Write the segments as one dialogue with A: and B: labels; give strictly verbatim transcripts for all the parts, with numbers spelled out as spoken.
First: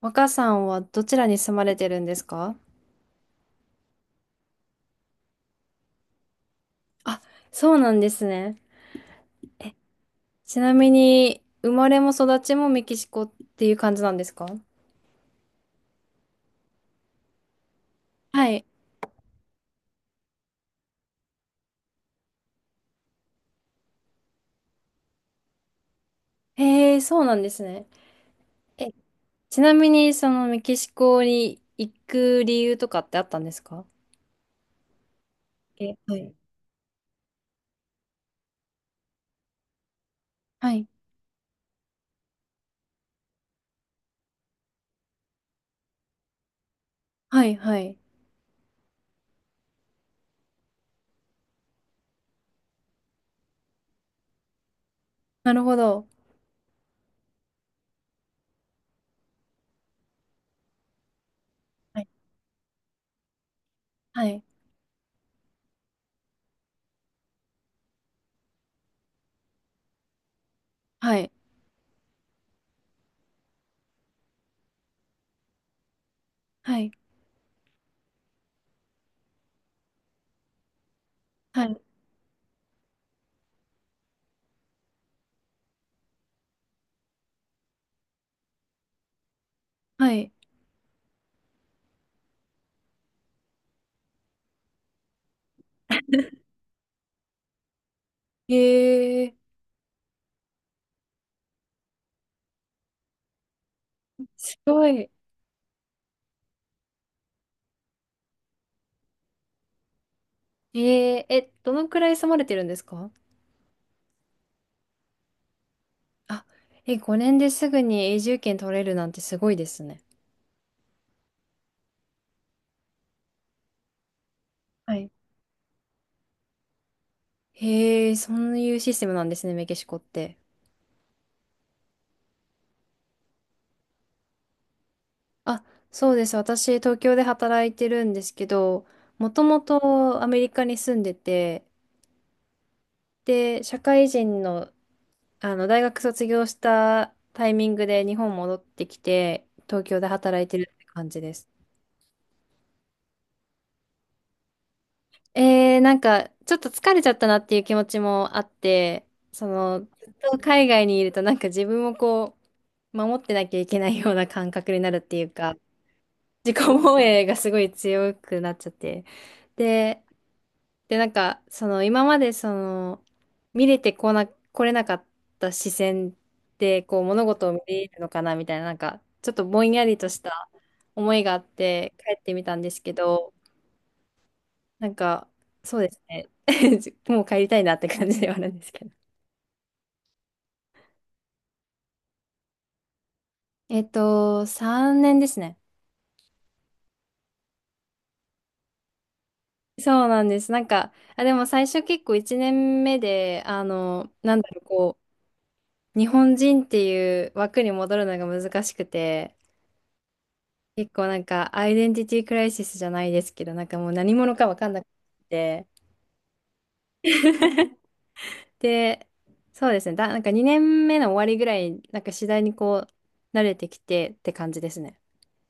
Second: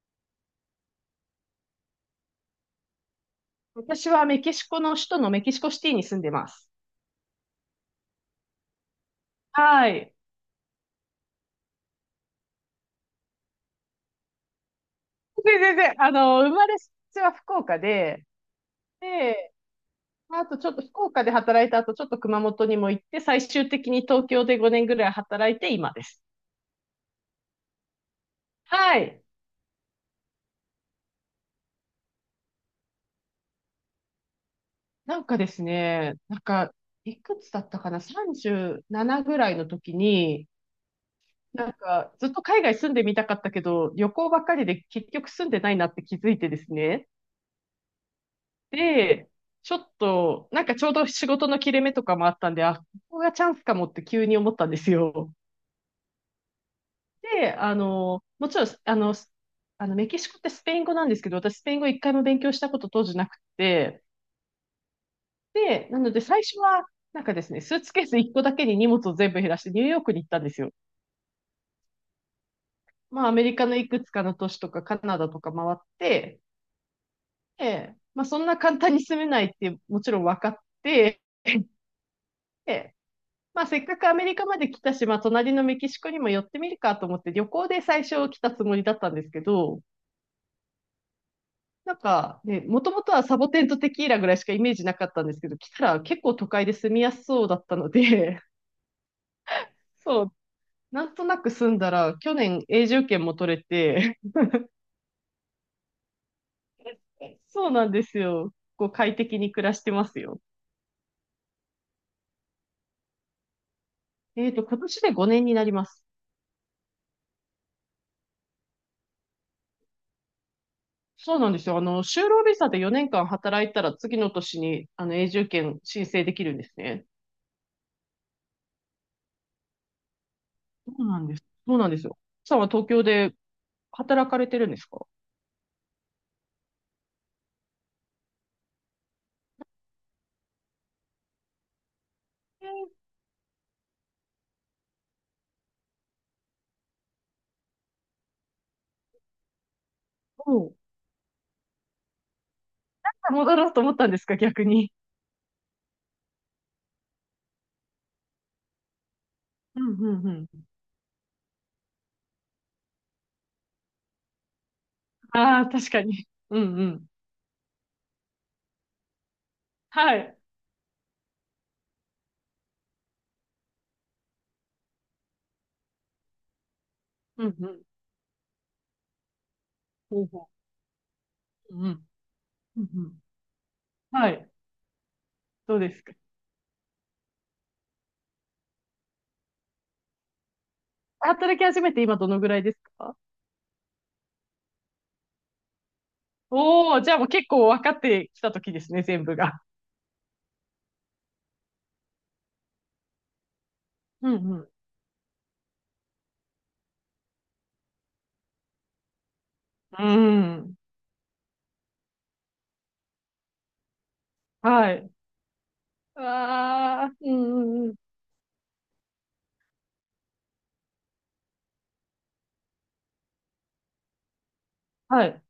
A: 若さんはどちらに住まれてるんですか？
B: 私はメキシコの首都のメキシコシティに住んでます。
A: あ、そうなんですね。
B: はい。
A: ちなみに、生まれも育ちもメキシコっていう感じなんですか？
B: で、全然、あの、生まれ育ちは福岡で、
A: はい。
B: で、あとちょっと福岡で働いた後、ちょっと熊本にも行って、最終的に東京でごねんぐらい働いて今です。
A: へえ、そうなんですね。え、
B: はい。
A: ちなみに、そのメキシコに行く理由とかってあったんですか？
B: なんかです
A: え、
B: ね、
A: はい。
B: なんか、いくつだったかな？ さんじゅうなな ぐらいの時に、
A: はい。
B: なんか、ずっと海外住んでみたかったけど、旅行ばっかりで結局住んでないなって気づいてですね。
A: はい。はい。
B: で、ちょっと、なんかちょうど仕事の切れ目とかもあったんで、あ、ここがチャンスかもって急に思ったんですよ。
A: なるほど。
B: で、あの、もちろん、あの、スあのメキシコってスペイン語なんですけど、私スペイン語
A: は
B: 一
A: い。
B: 回も勉強したこと当時なくて、
A: はい。
B: で、なので最初は、なんかですね、スーツケースいっこだけに荷物を全部減らしてニューヨークに行ったんですよ。
A: はい。
B: まあ、アメリカのいくつかの都市とかカナダとか回って、
A: はい。
B: で、まあ、そんな簡単に住めないってもちろん分かって、
A: はい。
B: でまあ、せっかくアメリカまで来たし、まあ、隣のメキシコにも寄ってみるかと思って、旅行で最初来たつもりだったんですけど、
A: はい。
B: なんかね、もともとはサボテンとテキーラぐらいしかイメージなかったんですけど、来たら結構都会で住みやすそうだったので、
A: へえ、
B: そう、なんとなく住んだら、去年永住権も取れて、
A: すごい。
B: そうなんですよ。こう快適に暮らしてますよ。
A: えー、え、どのくらい住まれてるんですか？
B: えっと、今年でごねんになります。
A: あ、え、ごねんですぐに永住権取れるなんてすごいですね。
B: そうなんですよ。あの、就労ビザでよねんかん働いたら次の年に、
A: は
B: あ
A: い。
B: の、永住権申請できるんですね。
A: へえ、そういうシステムなんですね、メキシコって。
B: そうなんです。そうなんですよ。さんは東京で働かれてるんですか？
A: あ、そうです。私、東京で働いてるんですけど、もともとアメリカに住んでて、
B: えー、
A: で、社会人の、あの、大学卒業したタイミングで日本戻ってきて、東京で働いて
B: お
A: る
B: う、
A: って感じです。
B: 戻ろうと思ったんですか、逆に。
A: えー、なんか、ちょっと疲れちゃったなっていう気持ちもあって、その、
B: う
A: ず
B: んう
A: っ
B: んう
A: と海
B: ん。
A: 外にいるとなんか自分をこう、守ってなきゃいけないような感覚になるっていうか、
B: ああ、確かに。
A: 自
B: うん
A: 己
B: う
A: 防
B: ん。
A: 衛がすごい強くなっちゃって。で、
B: はい。
A: で、なんか、その、今までその、見れてこな、来れなかった視線で、こう、物
B: う
A: 事を
B: ん
A: 見
B: うん。
A: れるのかなみたいな、なんか、ちょっとぼんやりとし
B: ほうほ
A: た思いがあっ
B: う。うんう
A: て
B: ん。
A: 帰ってみたんです
B: うん
A: け
B: うん。
A: ど、
B: はい。
A: なんか、
B: ど
A: そ
B: う
A: うで
B: で
A: す
B: すか。
A: ね。もう帰りたいなって感じではあるんですけど。
B: 働き始めて今どのぐらいですか？
A: えっと、さんねんですね。
B: おおー、じゃあもう結構分かってきた時ですね、全部が。
A: そうなんです。なんか、あ、でも最初結構いちねんめで、あの、
B: う
A: なんだろう、
B: ん
A: こう、日本人っていう枠に戻るのが難しくて、
B: うん。うん。
A: 結構なんか、アイデンティティクライシスじゃないですけど、なんかもう何者かわかんなく
B: はい。
A: て、
B: ああ、うん うんうん。
A: で、そうですね。だ、なんかにねんめの終わりぐらい、なんか次第にこう、慣れてきてって感じですね。
B: はい。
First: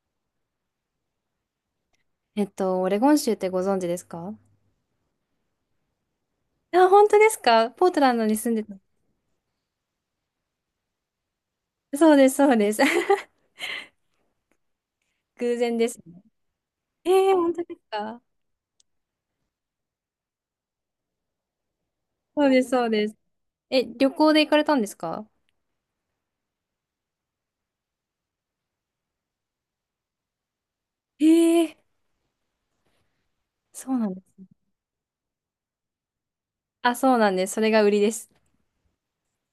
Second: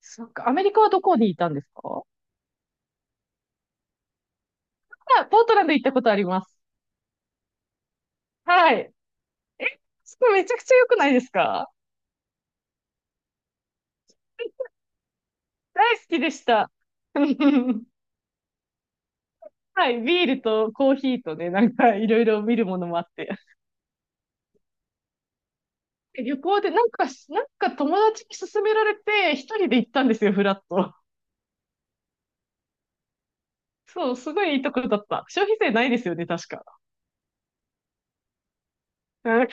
B: そっか。アメリカはどこにいたんですか？
A: えっと、オレゴン州ってご存知ですか？
B: あ、ポートランド行ったことあります。
A: あ、本当ですか？ポートランドに住んで
B: は
A: た。
B: い。それめちゃくちゃ良くないですか？
A: そうです、そうです。偶然
B: 大
A: です
B: 好き
A: ね。
B: でした。
A: えー、本当です か？
B: はい、ビールとコーヒーとね、なんかいろいろ
A: そう
B: 見
A: で
B: る
A: す、
B: も
A: そ
B: の
A: う
B: もあっ
A: です。
B: て。
A: え、旅行で行かれたんですか？
B: 旅行でなんかし、なんか友達に勧められて、一人で行ったんですよ、フラッと。
A: ええ、そうな
B: そ
A: ん
B: う、
A: で
B: す
A: す。
B: ごいいいところだった。消費税ないですよね、確か。
A: あ、そうなんです。それが売りです。
B: うん、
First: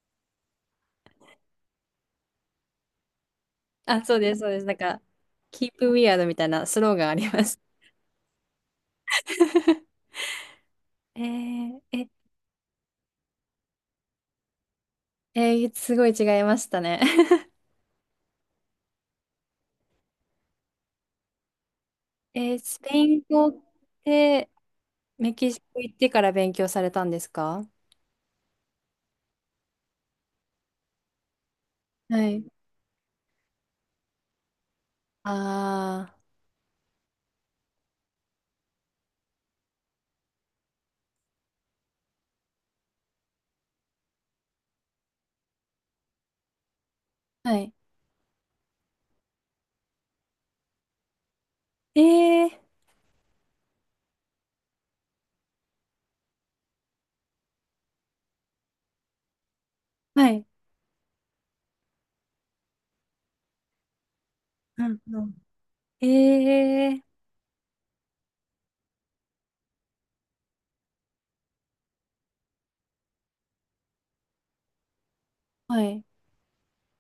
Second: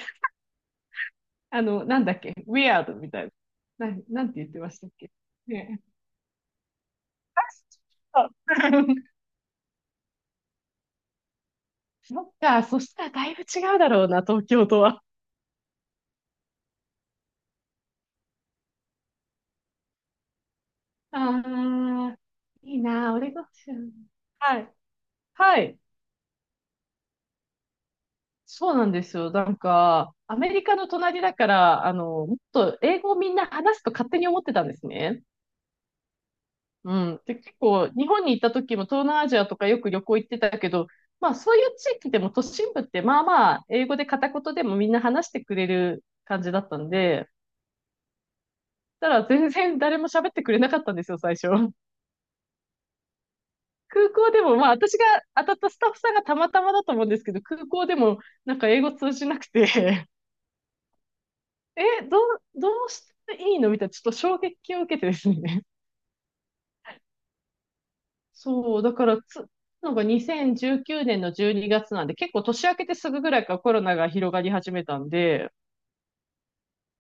B: あの、なんだっけ、ウィアードみたいな。な
A: あ、
B: ん、
A: そう
B: なん
A: で
B: て
A: す、そ
B: 言
A: う
B: って
A: です。
B: ま
A: なん
B: したっ
A: か、
B: け。
A: Keep
B: ねえ。
A: Weird みたいなスローガンありま す。
B: あそう。
A: えー、え、
B: そっか、そしたらだいぶ違うだろうな、東京とは。
A: えーすごい違いましたね。
B: ああ、
A: えー
B: い
A: ス
B: い
A: ペ
B: な、
A: イ
B: オ
A: ン
B: レゴン
A: 語っ
B: 州。
A: て
B: はい。
A: メキ
B: は
A: シコ
B: い。
A: 行ってから勉強されたんですか？
B: そうなんですよ。なんか、アメリカの隣だから、あ
A: は
B: の、もっ
A: い。
B: と英語をみんな話すと勝手に思ってたんですね。
A: あ
B: うん。で、結構、日本に行った時も東南アジアとかよく旅行行ってたけど、まあ、そういう地域でも都心部ってまあまあ、英語で片言でもみんな話してくれる感じだったんで、
A: あ、はい。
B: ただ全然誰も喋ってくれなかったんですよ、最初。
A: ええ、
B: 空港でも、まあ私が当たったスタッフさんがたまたまだと思うんですけど、空港でもなんか英語通じなくて、
A: はい。
B: え、どう、どうしていいのみたいな、ちょっと衝撃を
A: う
B: 受
A: ん
B: けてで
A: う
B: す
A: ん、
B: ね。
A: ええ、
B: そう、だからつ、なんかにせんじゅうきゅうねんのじゅうにがつなんで、結構年明けてすぐぐらいからコロナが広がり始めたんで、
A: はい。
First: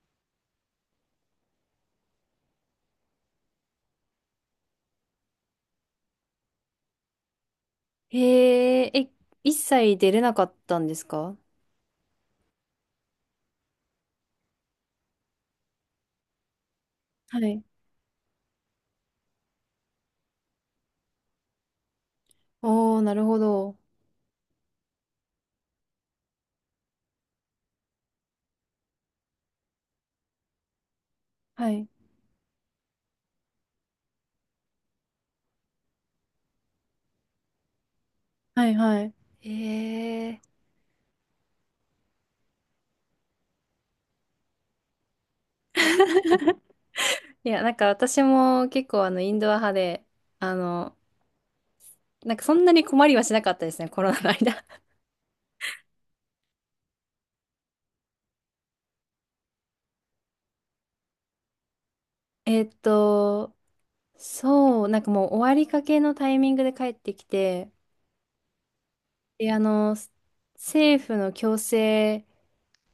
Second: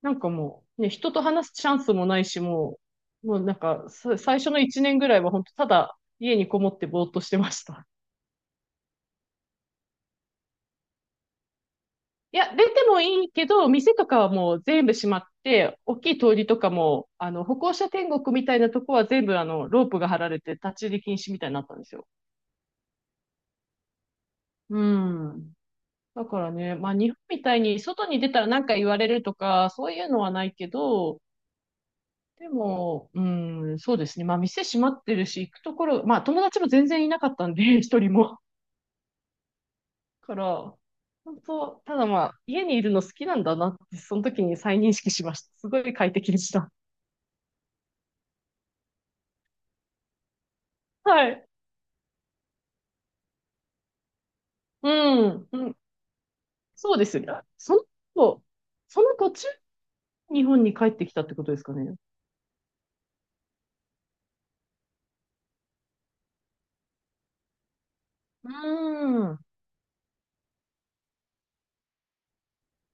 B: なんかもう、ね、人と話すチャンスもないし、もう、もうなんか、さ最初のいちねんぐらいは本当ただ家にこもってぼーっとしてました。
A: えええ、一切出れなかったんですか？
B: いや、出てもいいけど、店とかはもう全部閉まって、大きい通りとかも、あ
A: は
B: の、歩
A: い。
B: 行者天国みたいなとこは全部、あの、ロープが張られて立ち入り禁止みたいになったんですよ。
A: おー、なるほど。
B: うん。だからね、まあ、日本みたいに外に出たら何か言われるとか、そういうのはないけど、
A: はい。
B: でも、うん、そうですね。まあ、店閉まってるし、行くところ、まあ、友達も全然いなかったんで、一人も。
A: はい。はい。え
B: か
A: え、
B: ら、本当、ただまあ、家にいるの好きなんだなって、その時に再認識しました。すごい快適でした。
A: いや、なんか私も結構あの、インドア派で、あの、
B: はい。
A: なんかそんなに困りはしなかったですね、コロナの間。
B: うん、うん、そうですよね。あその子、その途中、日本に帰ってきたってことですかね。
A: えっと、そう、なんかもう終わりかけのタイミングで帰ってきて、
B: うーん、うん、
A: で、あの、政府の強制、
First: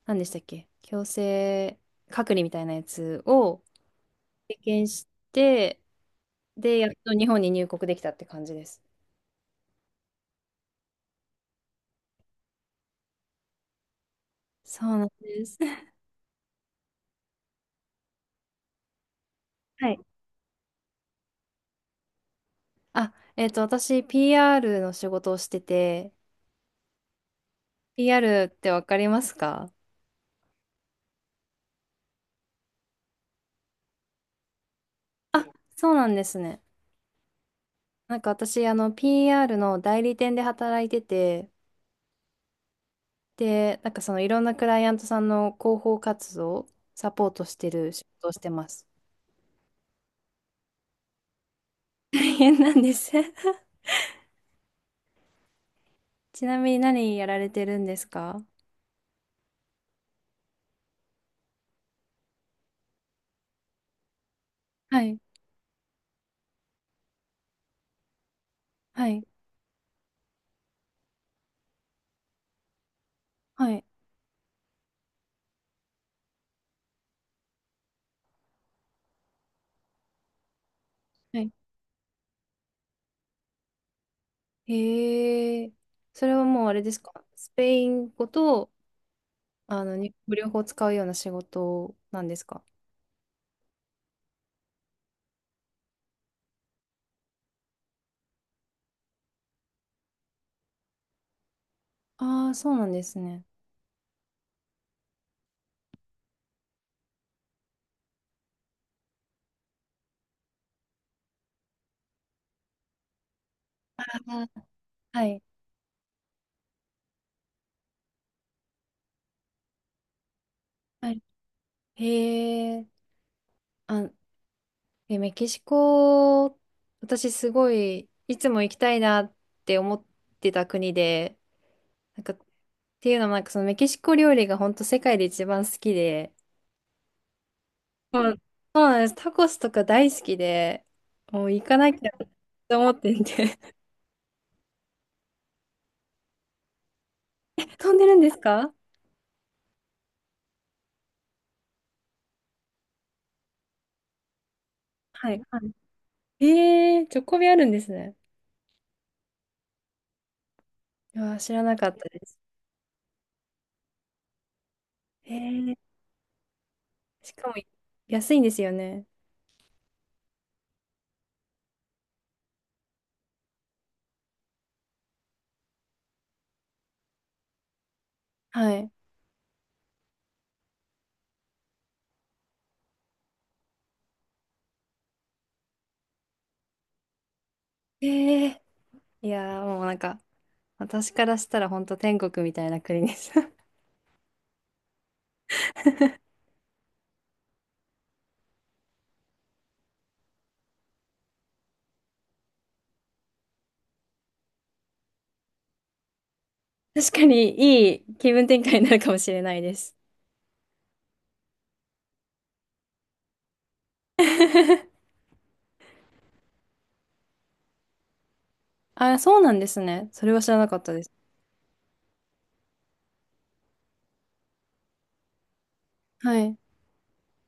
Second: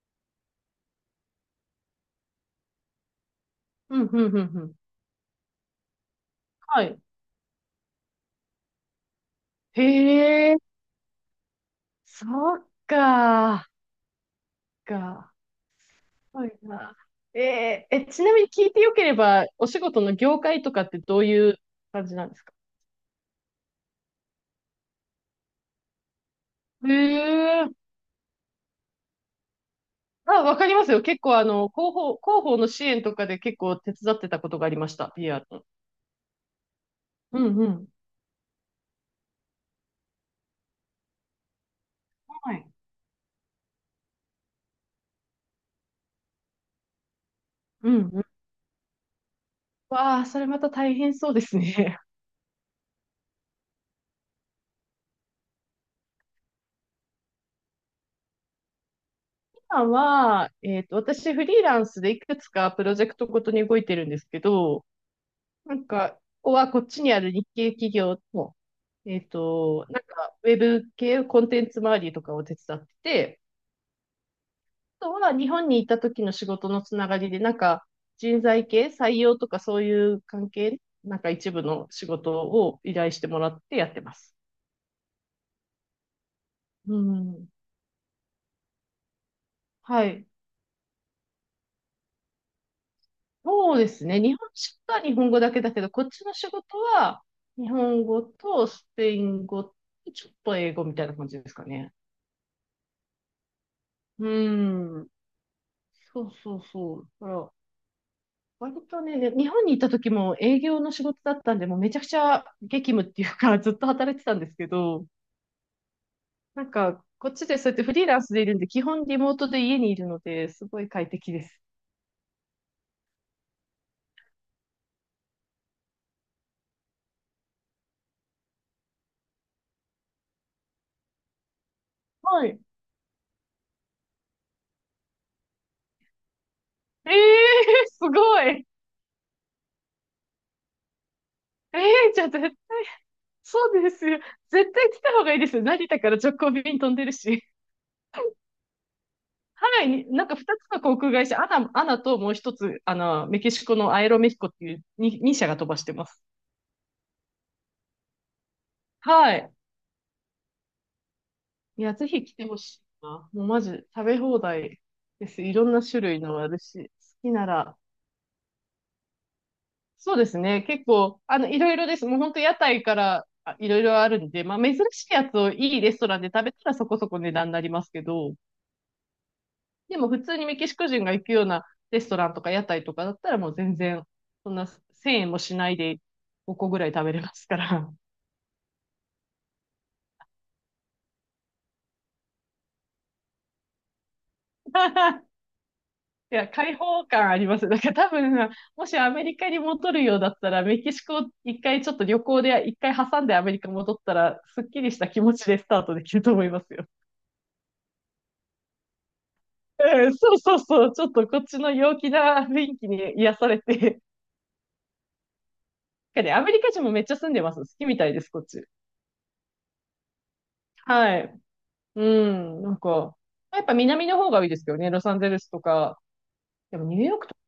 A: 何でしたっけ強制隔離みたいなやつを、
B: うん、うん、う
A: 経
B: ん。
A: 験して、で、
B: は
A: やっ
B: い。
A: と日本に入国できたって感じです。
B: へえ、そっか、
A: そうなん
B: か。
A: です。
B: はいな。えーえ、ちなみに聞いてよければ、お仕
A: はい。
B: 事の業界とかってどういう感じなんですか？
A: あ、えっと、私、ピーアール の仕事をしてて、
B: へえ、
A: ピーアール ってわかりますか？
B: あ、わかりますよ。結構、あの、広報、広報の支援とかで結構手伝ってたことがありました、ピーアール の。
A: そうなんですね。
B: うん、うん。
A: なんか私、あの、ピーアール の代理店で働いてて、
B: はい。
A: で、なんかそのいろんなクライアントさんの広報活動をサポートして
B: う
A: る仕
B: ん。
A: 事をしてます。
B: わあ、それまた大変そうですね。
A: 大変なんです ちなみに何やられてるんですか？
B: 今は、えっと、私フリーランスでいくつかプロジェクトごとに動いてるんですけど、
A: はい、
B: なんか、ここはこっちにある日系企業の、
A: は
B: え
A: い、
B: っと、なんか、ウェブ系コンテンツ周りとかを手伝ってて、
A: はい。
B: あとは日本にいた時の仕事のつながりで、なんか、人材系、採用とかそういう関係、なんか
A: は
B: 一
A: い、
B: 部の仕事を依頼してもらってやってます。
A: へえ。それはもうあれで
B: う
A: すか
B: ん。
A: スペイン語と、あの、
B: は
A: 日
B: い。
A: 本語両方使うような仕事なんですか？
B: そうですね。日本食は日本語だけだけど、こっちの仕事は日本語とスペイン語とちょっと英語みたいな感じですかね。
A: ああー、そうなんですね。
B: うん。そうそうそう。だから割とね、で日本にいた時も営業の仕事だったんで、もうめちゃくちゃ激務っていうか、ずっと
A: あ
B: 働いてたんで
A: ー、
B: すけど、
A: はい。
B: なんか、こっちでそうやってフリーランスでいるんで、基本リモートで家にいるので、すごい快
A: はい。
B: 適です。
A: へえ。あ、え、メキシコ、私すごい、いつも行きたいなって思ってた国で、なんか、っ
B: はい。
A: ていうのもなんかそのメキシコ料理が本当世界で一番好きで、
B: ええー、す
A: そうん、
B: ごい。
A: そうなんです。タコスとか大好きで、もう行か
B: え
A: な
B: え
A: きゃ
B: ー、じゃ
A: っ
B: あ絶
A: て思ってて
B: そうですよ。絶対来た方がいいですよ。成田から直行便飛んでるし。
A: 飛んでるんですか？
B: ハワイに、なんかふたつの航空会社、アナ、アナともう一つ、あの、メキシコのアエロメヒコっていうに
A: は
B: に
A: い、
B: 社が
A: は
B: 飛ばしてます。
A: い。えー、チョコビあるんですね。
B: はい。
A: いやー、知らな
B: い
A: か
B: や、
A: っ
B: ぜ
A: たで
B: ひ来
A: す。
B: てほしいな。もうマジ、食べ放題で
A: え
B: す。いろん
A: ー、
B: な種類のあるし、好き
A: し
B: な
A: かも
B: ら。
A: 安いんですよね。
B: そうですね。結構、あの、いろいろです。もう本当屋台からあいろいろあるんで、まあ珍しいやつをいいレストランで食べたらそこそこ値段になりますけど、
A: はい。
B: でも普通にメキシコ人が行くようなレストランとか屋台とかだったらもう全然、そんなせんえんもしないでごこぐらい食べれますから。
A: えー、いやー、もうなんか、私からしたら本当天国みたいな国です。
B: いや、開放感あります。だから多分、もしアメリカに戻るようだったら、メキシコ一回ちょっと旅行で一回挟んでアメリカ戻ったら、すっきりした気持ちでスタートできると思いますよ。
A: 確かにいい気分転換になるかもしれないです。
B: うん、そうそうそう。ちょっとこっちの陽気な雰囲気に癒されて。でアメリカ人もめっちゃ住んでます。好きみたいです、こっち。
A: あ、そうなんですね。それは知らなかったです。
B: はい。うん、なんか、やっぱ南の方がいいですけどね、ロサンゼルスとか。
A: はい。
B: でもニューヨークとか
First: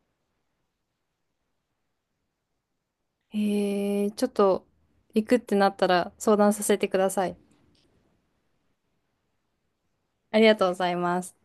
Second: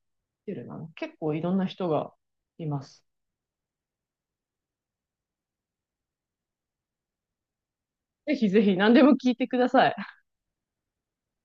B: ホテルなの結構いろんな人がいます。
A: えー、ちょっと行くってなったら相談させてください。
B: ぜひぜひ何でも聞いてください。
A: ありがとうございます。